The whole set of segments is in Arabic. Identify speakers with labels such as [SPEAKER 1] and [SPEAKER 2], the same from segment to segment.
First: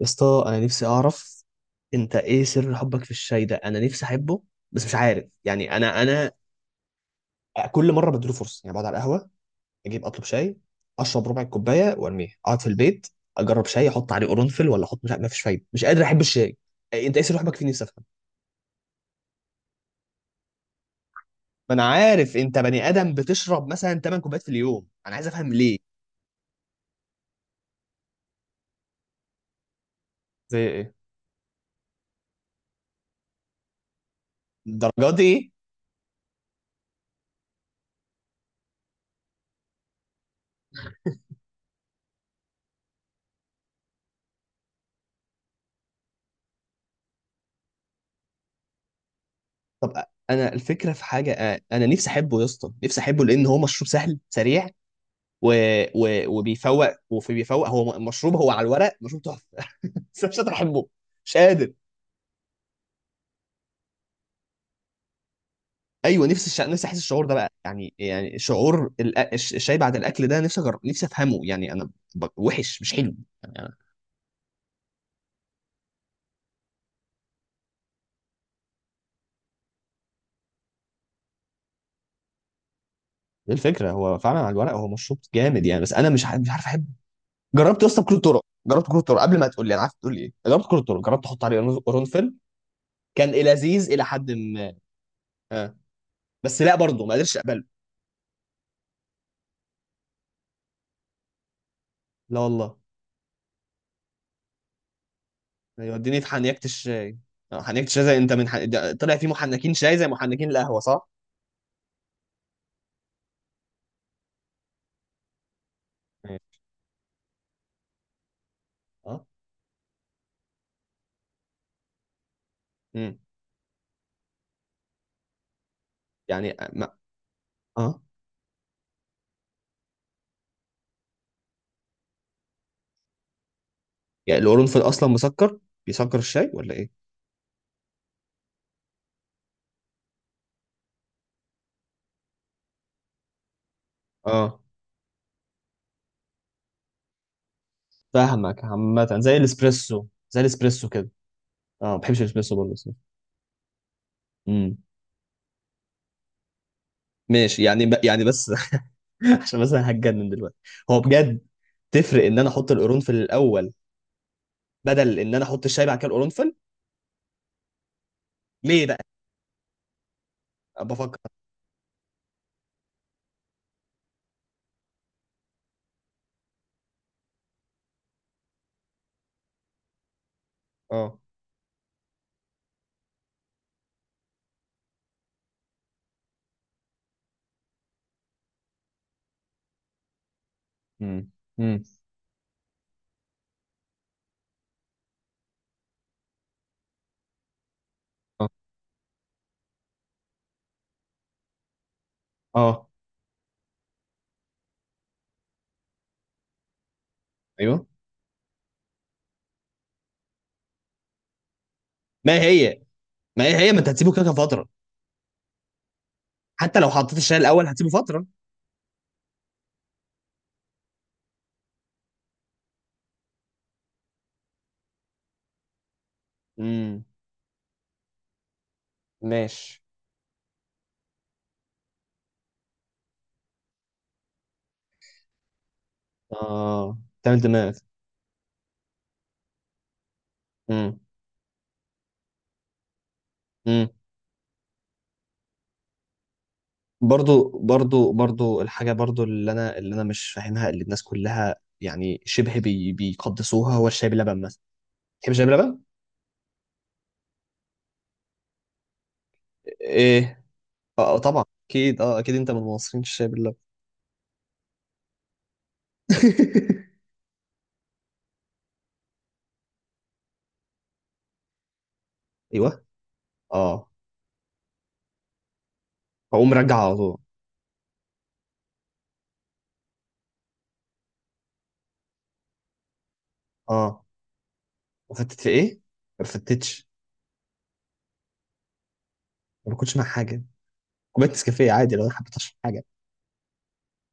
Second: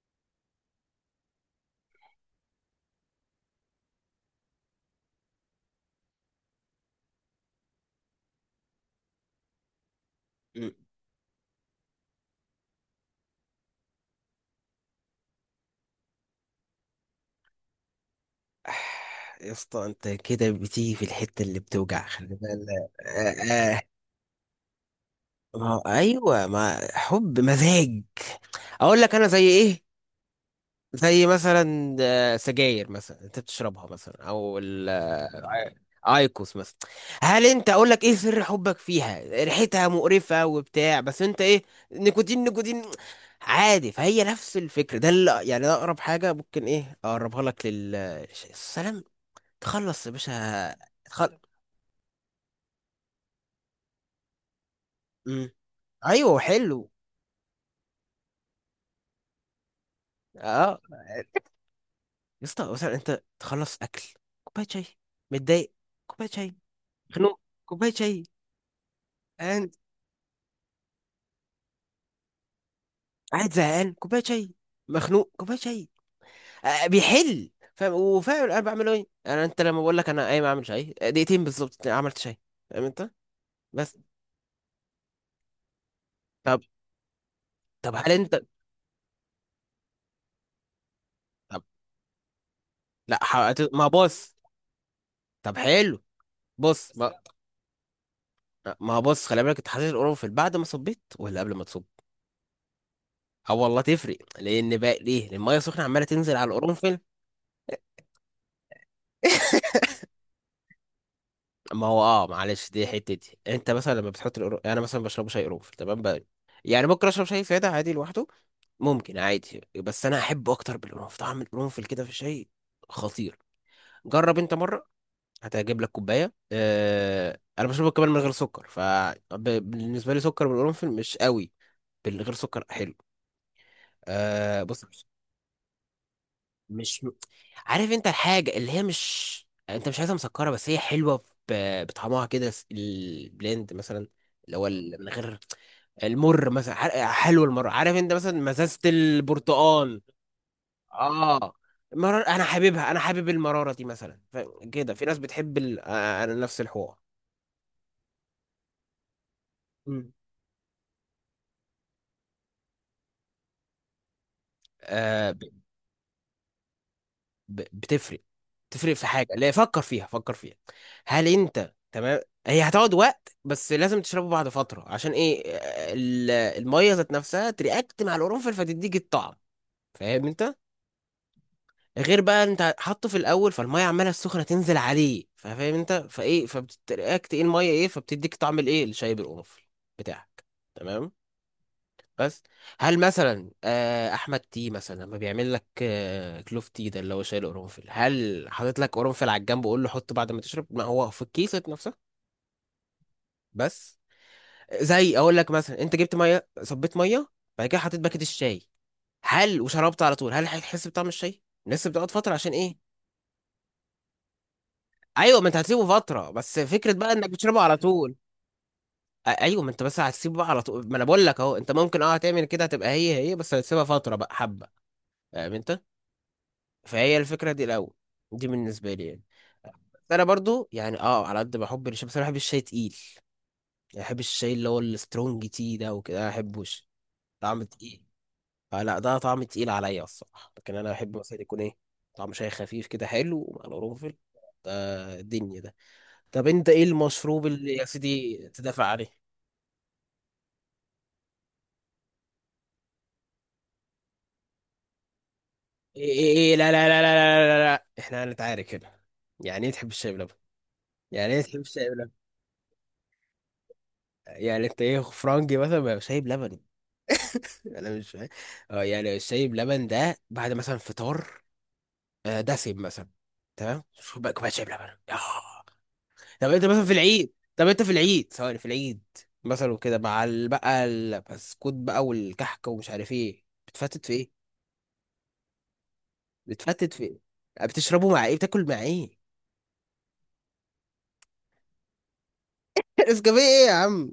[SPEAKER 1] يا اسطى انا نفسي اعرف. انت ايه سر حبك في الشاي ده؟ انا نفسي احبه، بس مش عارف، يعني انا كل مره بديله فرصه، يعني بقعد على القهوه، اجيب اطلب شاي،
[SPEAKER 2] مم.
[SPEAKER 1] اشرب ربع الكوبايه وارميه، اقعد في البيت، اجرب شاي احط عليه قرنفل ولا احط، مش عارف، مفيش فايده، مش قادر احب الشاي. إيه؟ انت ايه سر حبك فيه؟ نفسي افهم.
[SPEAKER 2] آه. يا اسطى انت كده بتيجي في الحتة اللي
[SPEAKER 1] ما انا
[SPEAKER 2] بتوجع، خلي
[SPEAKER 1] عارف انت بني
[SPEAKER 2] بالك. آه
[SPEAKER 1] ادم بتشرب
[SPEAKER 2] آه. آه.
[SPEAKER 1] مثلا 8 كوبايات في اليوم، انا عايز افهم
[SPEAKER 2] ما
[SPEAKER 1] ليه.
[SPEAKER 2] هو- ايوه، ما حب مزاج. اقول لك انا زي ايه؟
[SPEAKER 1] زي ايه؟
[SPEAKER 2] زي مثلا سجاير مثلا انت بتشربها، مثلا، او ال
[SPEAKER 1] الدرجه دي ايه؟
[SPEAKER 2] ايكوس مثلا. هل انت، اقول لك ايه سر حبك فيها؟ ريحتها مقرفة وبتاع، بس انت ايه؟ نيكوتين، نيكوتين عادي. فهي نفس الفكرة. ده اللي يعني، ده اقرب حاجة ممكن ايه اقربها لك لل السلام.
[SPEAKER 1] طب،
[SPEAKER 2] تخلص يا
[SPEAKER 1] انا
[SPEAKER 2] باشا.
[SPEAKER 1] الفكره في حاجه،
[SPEAKER 2] تخل...
[SPEAKER 1] انا نفسي احبه يا اسطى، نفسي احبه، لان هو مشروب سهل سريع
[SPEAKER 2] مم.
[SPEAKER 1] و...
[SPEAKER 2] ايوه
[SPEAKER 1] وبيفوق،
[SPEAKER 2] حلو.
[SPEAKER 1] وفي بيفوق، هو مشروب، هو على الورق مشروب تحفه بس أنا مش قادر
[SPEAKER 2] اه
[SPEAKER 1] احبه. مش
[SPEAKER 2] يا
[SPEAKER 1] قادر.
[SPEAKER 2] اسطى، مثلا انت تخلص اكل، كوبايه شاي. متضايق،
[SPEAKER 1] ايوه،
[SPEAKER 2] كوبايه
[SPEAKER 1] نفسي
[SPEAKER 2] شاي.
[SPEAKER 1] نفسي احس الشعور ده
[SPEAKER 2] خنوق،
[SPEAKER 1] بقى،
[SPEAKER 2] كوبايه
[SPEAKER 1] يعني
[SPEAKER 2] شاي.
[SPEAKER 1] يعني شعور الشاي بعد الاكل ده، نفسي نفسي افهمه، يعني وحش، مش حلو.
[SPEAKER 2] قاعد
[SPEAKER 1] يعني أنا-
[SPEAKER 2] زهقان، كوبايه شاي. مخنوق، كوبايه شاي. بيحل، فاهم؟ وفاهم انا بعمله ايه؟ انا انت لما بقول لك انا قايم اعمل شاي، دقيقتين بالظبط عملت شاي. فاهم انت؟
[SPEAKER 1] دي الفكره،
[SPEAKER 2] بس.
[SPEAKER 1] هو فعلا على الورق هو مشروب جامد يعني، بس انا مش
[SPEAKER 2] طب.
[SPEAKER 1] عارف احبه. جربت يا
[SPEAKER 2] طب
[SPEAKER 1] اسطى
[SPEAKER 2] هل
[SPEAKER 1] بكل الطرق،
[SPEAKER 2] انت.
[SPEAKER 1] جربت كل الطرق، قبل ما تقول لي انا عارف تقول لي ايه، جربت كل الطرق، جربت احط عليه
[SPEAKER 2] طب
[SPEAKER 1] قرنفل،
[SPEAKER 2] لا.
[SPEAKER 1] كان
[SPEAKER 2] ما
[SPEAKER 1] لذيذ الى حد
[SPEAKER 2] بص.
[SPEAKER 1] ما.
[SPEAKER 2] طب
[SPEAKER 1] آه.
[SPEAKER 2] حلو.
[SPEAKER 1] بس لا
[SPEAKER 2] بص
[SPEAKER 1] برضه ما
[SPEAKER 2] ما.
[SPEAKER 1] قدرتش اقبله.
[SPEAKER 2] ما بص، خلي بالك، انت حطيت القرنفل بعد ما صبيت ولا قبل ما تصب؟
[SPEAKER 1] لا والله.
[SPEAKER 2] اه والله تفرق. لان بقى ليه؟ لان الميه سخنه عماله
[SPEAKER 1] يوديني في
[SPEAKER 2] تنزل على
[SPEAKER 1] حنيكة
[SPEAKER 2] القرنفل.
[SPEAKER 1] الشاي. آه، حنيكة الشاي، زي انت ده طلع في محنكين شاي زي محنكين القهوة صح؟
[SPEAKER 2] ما هو اه، معلش، دي حتتي. انت مثلا لما بتحط القرنفل، انا مثلا بشرب شاي قرنفل، تمام بقى؟
[SPEAKER 1] مم.
[SPEAKER 2] يعني ممكن اشرب شاي ساده عادي لوحده، ممكن
[SPEAKER 1] اه.
[SPEAKER 2] عادي، بس انا احب اكتر بالقرنفل. طعم القرنفل كده في الشاي
[SPEAKER 1] امم.
[SPEAKER 2] خطير. جرب انت مره، هتعجب لك كوبايه.
[SPEAKER 1] يعني آه، ما...
[SPEAKER 2] اه انا بشربه
[SPEAKER 1] اه،
[SPEAKER 2] كمان من غير سكر، فبالنسبه لي سكر بالقرنفل مش قوي. بالغير سكر حلو.
[SPEAKER 1] يعني
[SPEAKER 2] آه
[SPEAKER 1] القرنفل
[SPEAKER 2] بص،
[SPEAKER 1] اصلا مسكر، بيسكر الشاي ولا ايه؟
[SPEAKER 2] مش عارف انت الحاجة اللي هي مش، انت مش عايزها مسكرة، بس هي حلوة. بطعمها كده. البلند مثلا، اللي
[SPEAKER 1] اه،
[SPEAKER 2] هو من غير المر مثلا. حلو المر، عارف انت، مثلا
[SPEAKER 1] فاهمك،
[SPEAKER 2] مزازة
[SPEAKER 1] عامة زي
[SPEAKER 2] البرتقال.
[SPEAKER 1] الاسبريسو، زي الاسبريسو كده.
[SPEAKER 2] اه،
[SPEAKER 1] اه، ما بحبش
[SPEAKER 2] مرار. انا
[SPEAKER 1] الاسبريسو برضه
[SPEAKER 2] حاببها، انا
[SPEAKER 1] الصراحة.
[SPEAKER 2] حابب المرارة دي مثلا.
[SPEAKER 1] امم.
[SPEAKER 2] كده، في ناس بتحب ال... انا نفس الحوار.
[SPEAKER 1] ماشي، يعني بس عشان بس انا هتجنن دلوقتي. هو بجد تفرق ان انا احط القرنفل الاول بدل ان
[SPEAKER 2] مم.
[SPEAKER 1] انا احط الشاي بعد كده القرنفل؟
[SPEAKER 2] بتفرق.
[SPEAKER 1] ليه
[SPEAKER 2] تفرق
[SPEAKER 1] بقى؟
[SPEAKER 2] في حاجه، لا فكر فيها، فكر فيها.
[SPEAKER 1] أنا بفكر.
[SPEAKER 2] هل انت تمام؟ هي هتقعد وقت، بس لازم تشربه بعد فتره. عشان ايه؟ الميه ذات نفسها ترياكت مع القرنفل، فتديك الطعم. فاهم انت؟
[SPEAKER 1] اه.
[SPEAKER 2] غير بقى انت حاطه في الاول، فالميه عماله السخنه تنزل عليه، فاهم انت؟ فايه، فبترياكت ايه الميه، ايه، فبتديك طعم الايه، الشاي بالقرنفل بتاعك. تمام؟
[SPEAKER 1] امم. امم.
[SPEAKER 2] بس. هل مثلا احمد تي مثلا لما بيعمل لك كلوف تي، ده اللي هو شايل قرنفل، هل
[SPEAKER 1] اه.
[SPEAKER 2] حاطط لك قرنفل على الجنب وقول له حطه بعد ما تشرب؟ ما هو في الكيسة نفسها.
[SPEAKER 1] آه.
[SPEAKER 2] بس. زي اقول لك مثلا، انت جبت ميه، صبيت ميه، بعد كده
[SPEAKER 1] ايوه.
[SPEAKER 2] حطيت باكيت الشاي، هل وشربت على طول؟ هل هتحس بطعم الشاي؟ لسه بتقعد فتره.
[SPEAKER 1] ما
[SPEAKER 2] عشان ايه؟
[SPEAKER 1] هي، هي ما انت هتسيبه كده كده فتره.
[SPEAKER 2] ايوه، ما انت هتسيبه فتره، بس
[SPEAKER 1] حتى لو
[SPEAKER 2] فكره بقى
[SPEAKER 1] حطيت
[SPEAKER 2] انك
[SPEAKER 1] الشاي
[SPEAKER 2] بتشربه
[SPEAKER 1] الاول
[SPEAKER 2] على
[SPEAKER 1] هتسيبه
[SPEAKER 2] طول.
[SPEAKER 1] فتره.
[SPEAKER 2] ايوه، ما انت بس هتسيبه بقى على طول، ما انا بقول لك اهو، انت ممكن اه هتعمل كده، هتبقى هي هي، بس هتسيبها فتره بقى حبه. فاهم انت؟
[SPEAKER 1] امم.
[SPEAKER 2] فهي الفكرة دي الأول، دي بالنسبة لي يعني.
[SPEAKER 1] ماشي.
[SPEAKER 2] بس أنا برضو يعني، أه، على قد بحب الشاي، بس أنا بحب الشاي تقيل. يعني بحب الشاي اللي هو السترونج تي ده، وكده أنا بحبوش.
[SPEAKER 1] اه، تعمل
[SPEAKER 2] طعم
[SPEAKER 1] دماغ.
[SPEAKER 2] تقيل، فلا، ده طعم تقيل عليا الصراحة. لكن أنا
[SPEAKER 1] امم.
[SPEAKER 2] بحب مثلا يكون إيه، طعم شاي خفيف كده حلو ومع
[SPEAKER 1] امم.
[SPEAKER 2] القرنفل ده، الدنيا ده. طب أنت إيه المشروب
[SPEAKER 1] برضو
[SPEAKER 2] اللي يا
[SPEAKER 1] برضو
[SPEAKER 2] سيدي
[SPEAKER 1] برضو
[SPEAKER 2] تدافع
[SPEAKER 1] الحاجه
[SPEAKER 2] عليه؟
[SPEAKER 1] برضو اللي انا مش فاهمها، اللي الناس كلها يعني شبه بي بيقدسوها، هو الشاي باللبن مثلا. تحب الشاي باللبن؟
[SPEAKER 2] إيه، إيه، إيه، لا لا لا لا. لا لا، لا. إحنا هنتعارك هنا. يعني إيه تحب الشاي بلبن؟
[SPEAKER 1] ايه، اه
[SPEAKER 2] يعني إيه
[SPEAKER 1] طبعا،
[SPEAKER 2] تحب الشاي
[SPEAKER 1] اكيد
[SPEAKER 2] بلبن؟
[SPEAKER 1] اه، اكيد انت من مصرين الشاي باللبن.
[SPEAKER 2] يعني أنت إيه، فرنجي مثلا؟ ما شاي بلبن، يعني انا مش فاهم. اه، يعني الشاي بلبن ده بعد مثلا فطار، دسم
[SPEAKER 1] ايوه.
[SPEAKER 2] مثلا. تمام.
[SPEAKER 1] اه.
[SPEAKER 2] شوف بقى كوبايه شاي بلبن، ياه. طب
[SPEAKER 1] اقوم
[SPEAKER 2] انت
[SPEAKER 1] راجع
[SPEAKER 2] مثلا في
[SPEAKER 1] على طول.
[SPEAKER 2] العيد، طب انت في العيد، ثواني، في العيد مثلا، وكده مع بقى البسكوت بقى والكحكه ومش عارف ايه،
[SPEAKER 1] اه،
[SPEAKER 2] بتفتت في ايه؟
[SPEAKER 1] وفتت في ايه؟ ما فتتش،
[SPEAKER 2] بتفتت في ايه؟ بتشربه مع ايه، بتاكل مع ايه؟
[SPEAKER 1] ما باكلش مع حاجه، كوبايه نسكافيه عادي لو انا حبيت اشرب حاجه.
[SPEAKER 2] نسكافيه ايه يا عم؟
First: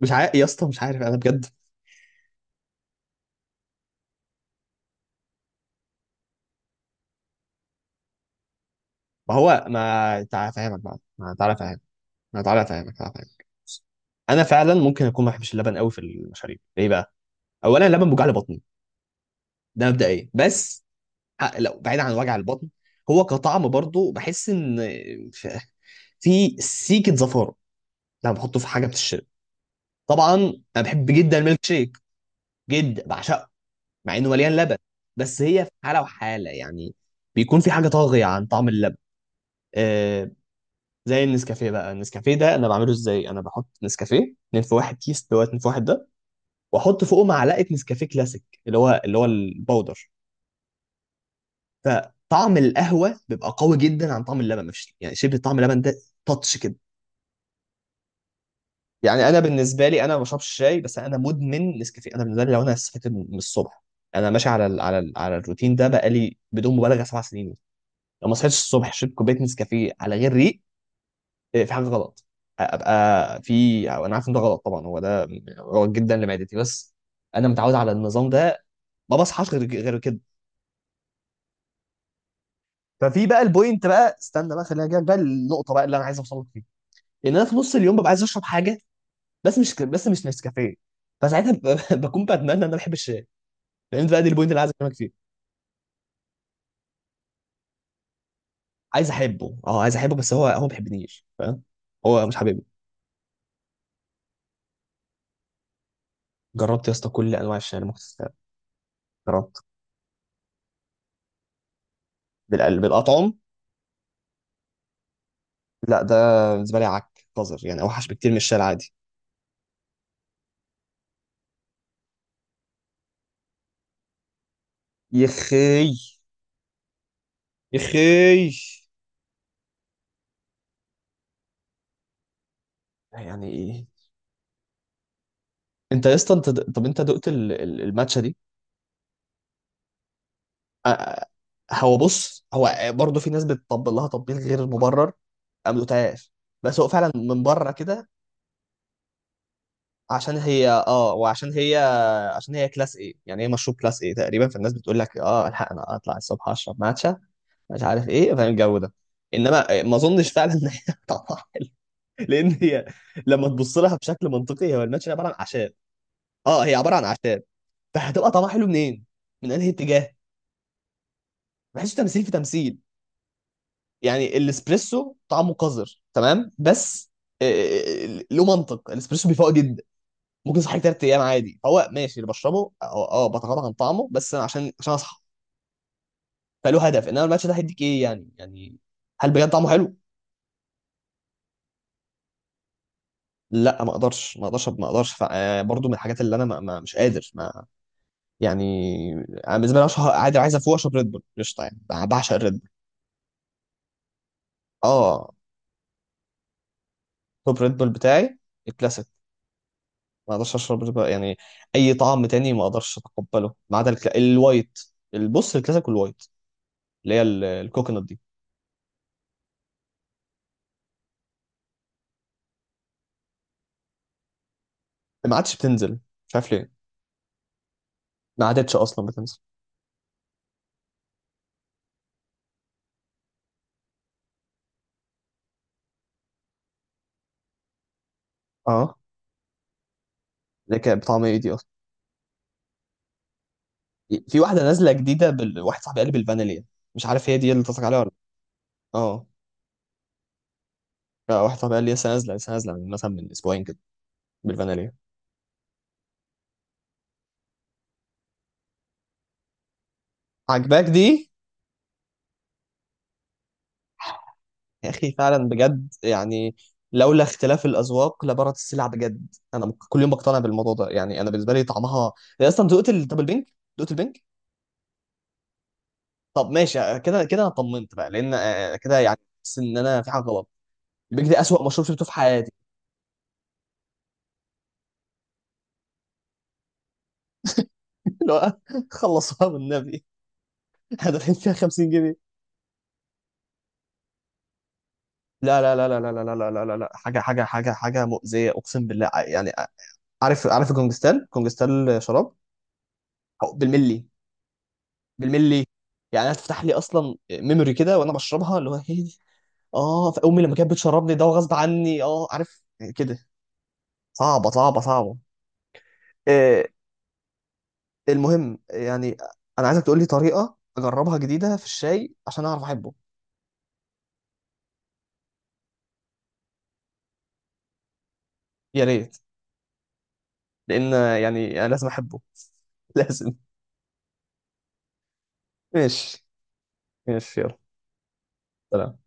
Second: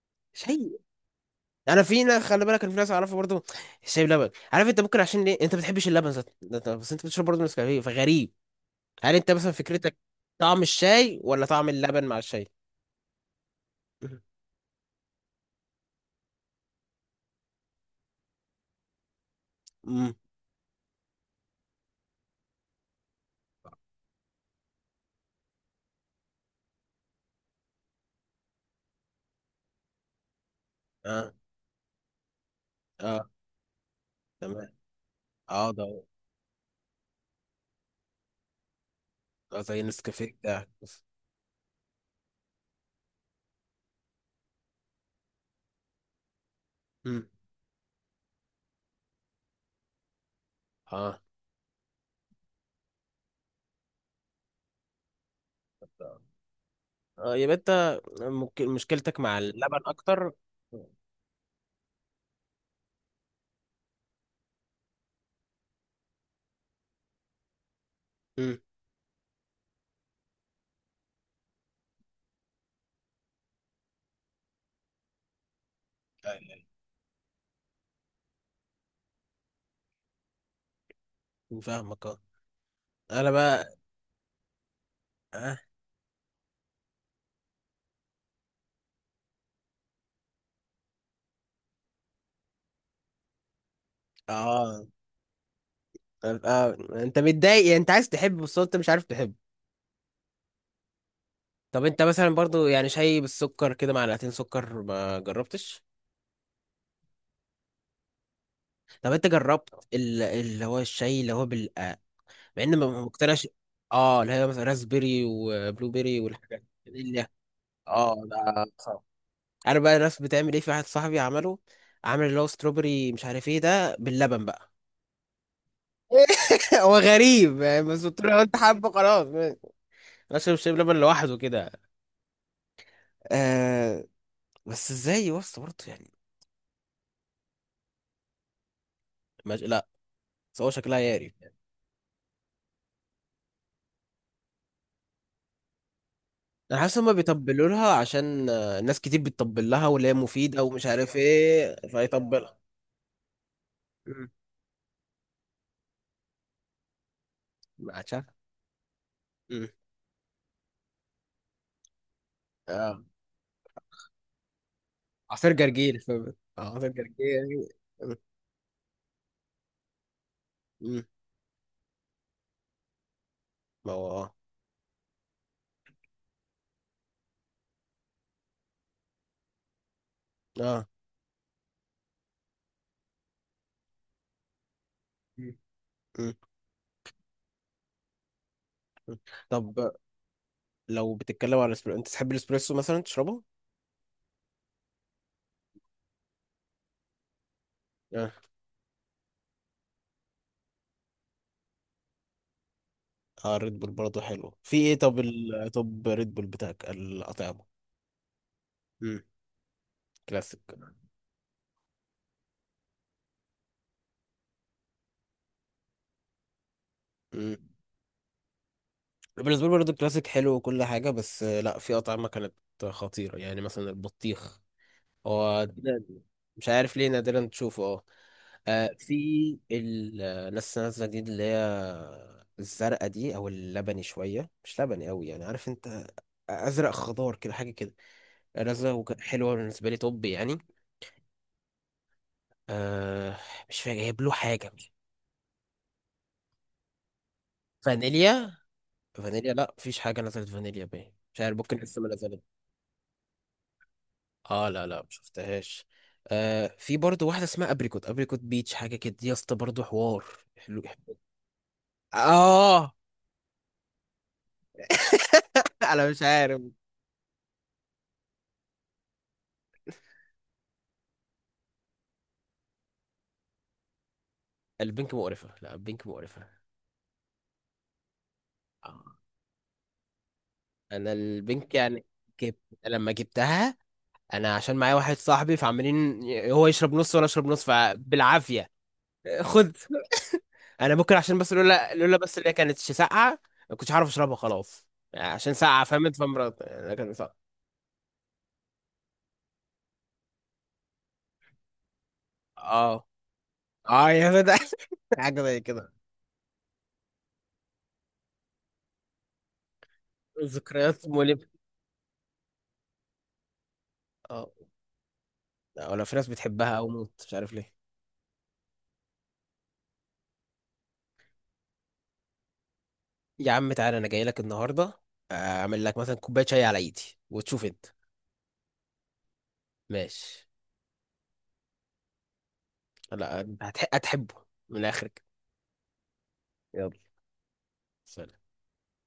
[SPEAKER 1] مش عارف يا اسطى،
[SPEAKER 2] شاي.
[SPEAKER 1] مش عارف انا بجد.
[SPEAKER 2] انا في ناس، خلي بالك، انا في ناس اعرفها برضه. الشاي بلبن، عارف انت، ممكن عشان ليه انت ما بتحبش اللبن ذات بس انت بتشرب برضه نسكافيه، فغريب. هل انت
[SPEAKER 1] ما
[SPEAKER 2] مثلا
[SPEAKER 1] هو،
[SPEAKER 2] فكرتك
[SPEAKER 1] ما تعالى
[SPEAKER 2] طعم
[SPEAKER 1] افهمك بقى،
[SPEAKER 2] الشاي
[SPEAKER 1] ما
[SPEAKER 2] ولا
[SPEAKER 1] تعالى
[SPEAKER 2] طعم
[SPEAKER 1] افهمك
[SPEAKER 2] اللبن مع
[SPEAKER 1] ما
[SPEAKER 2] الشاي؟
[SPEAKER 1] تعالى افهمك تعالى افهمك. انا فعلا ممكن اكون ما بحبش اللبن قوي في المشاريب، ليه بقى؟ اولا اللبن بيوجع لي بطني، ده
[SPEAKER 2] امم.
[SPEAKER 1] مبدئيا. بس لو بعيد عن وجع البطن، هو كطعم برضو بحس ان في، في سيكه زفاره لما بحطه في حاجه بتشرب. طبعا انا بحب
[SPEAKER 2] اه،
[SPEAKER 1] جدا الميلك شيك، جدا
[SPEAKER 2] اه
[SPEAKER 1] بعشقه، مع انه مليان
[SPEAKER 2] تمام.
[SPEAKER 1] لبن، بس هي
[SPEAKER 2] اه
[SPEAKER 1] في
[SPEAKER 2] ده،
[SPEAKER 1] حاله وحاله يعني، بيكون في حاجه طاغيه عن طعم اللبن.
[SPEAKER 2] ده زي
[SPEAKER 1] آه،
[SPEAKER 2] نسكافيه ده.
[SPEAKER 1] زي النسكافيه بقى، النسكافيه ده انا بعمله ازاي، انا بحط نسكافيه 2 في 1 كيس، اللي هو 2 في 1 ده، واحط فوقه
[SPEAKER 2] امم.
[SPEAKER 1] معلقه نسكافيه كلاسيك اللي هو البودر،
[SPEAKER 2] اه،
[SPEAKER 1] فطعم القهوه بيبقى قوي جدا عن طعم اللبن، مفيش يعني شبه طعم اللبن ده، تاتش كده.
[SPEAKER 2] اه يبقى انت ممكن مشكلتك
[SPEAKER 1] يعني
[SPEAKER 2] مع
[SPEAKER 1] انا
[SPEAKER 2] اللبن
[SPEAKER 1] بالنسبه لي انا ما
[SPEAKER 2] اكتر.
[SPEAKER 1] بشربش شاي، بس انا مدمن نسكافيه. انا بالنسبه لي لو انا صحيت من الصبح، انا ماشي على ال على ال على الروتين ده بقالي بدون مبالغه سبع سنين. لو ما صحيتش
[SPEAKER 2] امم.
[SPEAKER 1] الصبح شربت كوبايه نسكافيه على غير ريق، إيه، في حاجه غلط. ابقى في، أو انا عارف ان ده غلط طبعا، هو ده غلط جدا لمعدتي، بس انا متعود على النظام ده، ما بصحاش غير كده.
[SPEAKER 2] فاهمك، اه.
[SPEAKER 1] ففي
[SPEAKER 2] انا
[SPEAKER 1] بقى
[SPEAKER 2] بقى،
[SPEAKER 1] البوينت بقى، استنى بقى، خليني اجيلك بقى
[SPEAKER 2] اه.
[SPEAKER 1] النقطه بقى اللي انا عايز اوصل لك فيها. ان انا في نص اليوم ببقى عايز اشرب حاجه، بس مش نسكافيه. فساعتها بكون بتمنى ان انا بحب الشاي، لان بقى دي البوينت اللي عايز
[SPEAKER 2] اه،
[SPEAKER 1] اكلمك فيه.
[SPEAKER 2] انت متضايق يعني، انت عايز تحب بس انت مش عارف
[SPEAKER 1] عايز
[SPEAKER 2] تحب.
[SPEAKER 1] احبه، اه عايز احبه، بس هو ما بيحبنيش، فاهم؟
[SPEAKER 2] طب انت
[SPEAKER 1] هو
[SPEAKER 2] مثلا
[SPEAKER 1] مش حبيبي.
[SPEAKER 2] برضو يعني شاي بالسكر كده، معلقتين سكر، ما جربتش؟
[SPEAKER 1] جربت يا اسطى كل انواع الشاي اللي ممكن تتخيلها.
[SPEAKER 2] طب انت
[SPEAKER 1] جربت
[SPEAKER 2] جربت اللي هو الشاي اللي هو مع ان
[SPEAKER 1] بالقلب
[SPEAKER 2] ما
[SPEAKER 1] بالاطعم.
[SPEAKER 2] مقتنعش. اه، اللي هي مثلا راسبيري وبلو
[SPEAKER 1] لا، ده
[SPEAKER 2] بيري والحاجات
[SPEAKER 1] بالنسبه لي
[SPEAKER 2] دي
[SPEAKER 1] عك،
[SPEAKER 2] اللي.
[SPEAKER 1] قذر يعني، اوحش
[SPEAKER 2] اه
[SPEAKER 1] بكتير من الشاي
[SPEAKER 2] ده
[SPEAKER 1] العادي.
[SPEAKER 2] صعب. عارف بقى الناس بتعمل ايه؟ في واحد صاحبي عمله، عامل اللي هو ستروبري مش عارف ايه ده باللبن بقى.
[SPEAKER 1] يخي.
[SPEAKER 2] هو غريب يعني، بس قلت له لو
[SPEAKER 1] يخي.
[SPEAKER 2] انت حابه خلاص ماشي. انا شايف، شايف لبن لوحده كده.
[SPEAKER 1] يعني ايه؟
[SPEAKER 2] آه. بس ازاي يا اسطى برضه
[SPEAKER 1] انت
[SPEAKER 2] يعني؟
[SPEAKER 1] يا اسطى انت د- طب انت دقت الماتشه دي؟
[SPEAKER 2] لا، بس هو
[SPEAKER 1] آ-
[SPEAKER 2] شكلها
[SPEAKER 1] آ-
[SPEAKER 2] يعرف يعني.
[SPEAKER 1] هو بص، هو برضه في ناس بتطبل لها تطبيل غير مبرر. انا ما دقتهاش، بس
[SPEAKER 2] انا
[SPEAKER 1] هو
[SPEAKER 2] حاسس
[SPEAKER 1] فعلا
[SPEAKER 2] هما
[SPEAKER 1] من
[SPEAKER 2] بيطبلوا
[SPEAKER 1] بره
[SPEAKER 2] لها
[SPEAKER 1] كده
[SPEAKER 2] عشان ناس كتير بتطبل لها واللي هي
[SPEAKER 1] عشان
[SPEAKER 2] مفيده
[SPEAKER 1] هي
[SPEAKER 2] ومش
[SPEAKER 1] اه،
[SPEAKER 2] عارف
[SPEAKER 1] وعشان هي
[SPEAKER 2] ايه،
[SPEAKER 1] عشان
[SPEAKER 2] فيطبلها.
[SPEAKER 1] هي كلاس ايه يعني، هي مشروب كلاس ايه
[SPEAKER 2] مم.
[SPEAKER 1] تقريبا، فالناس بتقول لك اه الحق انا اطلع الصبح اشرب ماتشا، مش
[SPEAKER 2] ما
[SPEAKER 1] عارف
[SPEAKER 2] عادش عارف.
[SPEAKER 1] ايه، فاهم الجو ده.
[SPEAKER 2] مم.
[SPEAKER 1] انما ما اظنش فعلا ان هي طبعا لان هي
[SPEAKER 2] اه،
[SPEAKER 1] لما تبص لها بشكل منطقي، هو الماتش عباره عن
[SPEAKER 2] عصير
[SPEAKER 1] اعشاب.
[SPEAKER 2] جرجير، فاهم؟
[SPEAKER 1] اه، هي
[SPEAKER 2] عصير
[SPEAKER 1] عباره عن اعشاب،
[SPEAKER 2] جرجير. م-
[SPEAKER 1] فهتبقى طعمها حلو منين؟ من انهي اتجاه؟
[SPEAKER 2] م.
[SPEAKER 1] بحسه تمثيل في تمثيل.
[SPEAKER 2] ما هو اه.
[SPEAKER 1] يعني الاسبريسو طعمه قذر تمام، بس آه، له منطق، الاسبريسو بيفوق جدا، ممكن اصحى
[SPEAKER 2] اه.
[SPEAKER 1] ثلاث ايام عادي، هو ماشي اللي بشربه اه، آه، بتغاضى عن طعمه بس أنا عشان اصحى،
[SPEAKER 2] م- م-
[SPEAKER 1] فله هدف. انما الماتش ده هيديك ايه يعني؟ يعني
[SPEAKER 2] م.
[SPEAKER 1] هل بجد طعمه
[SPEAKER 2] طب،
[SPEAKER 1] حلو؟
[SPEAKER 2] لو بتتكلم على الاسبريسو، انت تحب الاسبريسو مثلا تشربه؟
[SPEAKER 1] لا، ما اقدرش. برضو من الحاجات اللي انا مش قادر ما
[SPEAKER 2] اه.
[SPEAKER 1] يعني. انا بالنسبه لي اشهر عادي عايز افوق اشرب ريد بول قشطه، يعني أنا بعشق الريد بول.
[SPEAKER 2] اه ريد بول برضه حلو، في ايه؟ طب
[SPEAKER 1] اه،
[SPEAKER 2] ال... طب ريد بول بتاعك
[SPEAKER 1] توب
[SPEAKER 2] الاطعمه؟
[SPEAKER 1] ريد بول بتاعي الكلاسيك.
[SPEAKER 2] امم.
[SPEAKER 1] ما اقدرش
[SPEAKER 2] كلاسيك.
[SPEAKER 1] اشرب ريد بول يعني اي طعم تاني، ما اقدرش اتقبله، ما عدا الوايت. البص الكلاسيك والوايت، اللي هي
[SPEAKER 2] امم.
[SPEAKER 1] الكوكونات دي،
[SPEAKER 2] بالنسبه لي برضه الكلاسيك حلو وكل حاجه، بس لا، في اطعمه كانت خطيره يعني، مثلا البطيخ.
[SPEAKER 1] ما عادش
[SPEAKER 2] هو
[SPEAKER 1] بتنزل،
[SPEAKER 2] نادراً،
[SPEAKER 1] مش عارف
[SPEAKER 2] مش
[SPEAKER 1] ليه،
[SPEAKER 2] عارف ليه نادرا تشوفه. آه.
[SPEAKER 1] ما عادتش
[SPEAKER 2] آه
[SPEAKER 1] اصلا بتنزل.
[SPEAKER 2] في ال- لسه نازله جديد اللي هي الزرقاء دي، او اللبني شويه، مش لبني قوي يعني، عارف انت، ازرق خضار كده، حاجه كده. رزه
[SPEAKER 1] اه،
[SPEAKER 2] حلوه بالنسبه لي. طب يعني،
[SPEAKER 1] اللي كانت بطعم ايه دي اصلا؟
[SPEAKER 2] آه، مش فاكر جايب له
[SPEAKER 1] في واحده
[SPEAKER 2] حاجه.
[SPEAKER 1] نازله
[SPEAKER 2] مش
[SPEAKER 1] جديده واحد صاحبي قال لي بالفانيليا، مش عارف هي دي اللي قصدك عليها ولا.
[SPEAKER 2] فانيليا؟
[SPEAKER 1] اه.
[SPEAKER 2] فانيليا، لا، مفيش حاجه نزلت فانيليا باين،
[SPEAKER 1] لا،
[SPEAKER 2] مش عارف،
[SPEAKER 1] واحد صاحبي
[SPEAKER 2] ممكن
[SPEAKER 1] قال لي
[SPEAKER 2] لسه ما
[SPEAKER 1] لسه نازله،
[SPEAKER 2] نزلت.
[SPEAKER 1] لسه نازله من مثلا من اسبوعين كده،
[SPEAKER 2] اه لا
[SPEAKER 1] بالفانيليا.
[SPEAKER 2] لا، ما شفتهاش. آه في برضه واحده اسمها ابريكوت، ابريكوت بيتش، حاجه كده. دي يا اسطى برضه حوار، حلو
[SPEAKER 1] عجباك
[SPEAKER 2] حلو.
[SPEAKER 1] دي؟
[SPEAKER 2] اه.
[SPEAKER 1] يا اخي فعلا بجد
[SPEAKER 2] انا مش
[SPEAKER 1] يعني،
[SPEAKER 2] عارف.
[SPEAKER 1] لولا اختلاف الاذواق لبارت السلع. بجد انا كل يوم بقتنع بالموضوع ده. يعني انا بالنسبه لي طعمها، أنا اصلا دقت طب البنك، دقت البنك.
[SPEAKER 2] البنك مقرفة، لا البنك مقرفة.
[SPEAKER 1] طب ماشي، آه، كده كده انا طمنت بقى، لان كده
[SPEAKER 2] آه.
[SPEAKER 1] يعني، بس ان انا في حاجه غلط.
[SPEAKER 2] انا
[SPEAKER 1] البنك ده اسوأ
[SPEAKER 2] البنك
[SPEAKER 1] مشروب شفته
[SPEAKER 2] يعني.
[SPEAKER 1] في حياتي.
[SPEAKER 2] جبت، لما جبتها، انا عشان معايا واحد صاحبي، فعمالين هو يشرب نص وانا اشرب نص،
[SPEAKER 1] اللي هو
[SPEAKER 2] فبالعافيه.
[SPEAKER 1] خلصوها
[SPEAKER 2] خد.
[SPEAKER 1] بالنبي.
[SPEAKER 2] انا
[SPEAKER 1] احنا
[SPEAKER 2] ممكن
[SPEAKER 1] دافعين
[SPEAKER 2] عشان
[SPEAKER 1] فيها
[SPEAKER 2] بس،
[SPEAKER 1] 50
[SPEAKER 2] لولا، لولا
[SPEAKER 1] جنيه
[SPEAKER 2] بس اللي هي كانت ساقعه ما كنتش عارف اشربها خلاص. يعني عشان
[SPEAKER 1] لا لا
[SPEAKER 2] ساقعه،
[SPEAKER 1] لا لا
[SPEAKER 2] فهمت؟
[SPEAKER 1] لا لا لا
[SPEAKER 2] فمرض
[SPEAKER 1] لا لا لا،
[SPEAKER 2] يعني، كان
[SPEAKER 1] حاجه حاجه
[SPEAKER 2] ساقعه.
[SPEAKER 1] حاجه حاجه مؤذيه، اقسم بالله. يعني آه، عارف عارف الكونجستال؟ كونجستال شراب.
[SPEAKER 2] اه.
[SPEAKER 1] بالملي.
[SPEAKER 2] اه يا فتى. حاجه زي
[SPEAKER 1] بالملي.
[SPEAKER 2] كده.
[SPEAKER 1] يعني انا تفتح لي اصلا ميموري كده وانا بشربها، اللي هو هي دي، اه في امي لما كانت
[SPEAKER 2] ذكريات
[SPEAKER 1] بتشربني ده
[SPEAKER 2] مؤلمه.
[SPEAKER 1] غصب عني، اه عارف كده. صعبه
[SPEAKER 2] اه.
[SPEAKER 1] صعبه صعبه.
[SPEAKER 2] لا، ولا في ناس
[SPEAKER 1] آه.
[SPEAKER 2] بتحبها او موت، مش عارف ليه.
[SPEAKER 1] المهم يعني، انا عايزك تقول لي طريقه اجربها جديده في الشاي عشان اعرف احبه.
[SPEAKER 2] يا عم تعالى، انا جاي لك النهارده، اعمل لك مثلا كوبايه شاي على ايدي، وتشوف انت.
[SPEAKER 1] يا ريت،
[SPEAKER 2] ماشي.
[SPEAKER 1] لان يعني انا لازم احبه لازم.
[SPEAKER 2] لا انت هتحبه، من الاخر كده.
[SPEAKER 1] ماشي.
[SPEAKER 2] يلا.
[SPEAKER 1] ماشي يلا.
[SPEAKER 2] سلام.
[SPEAKER 1] سلام.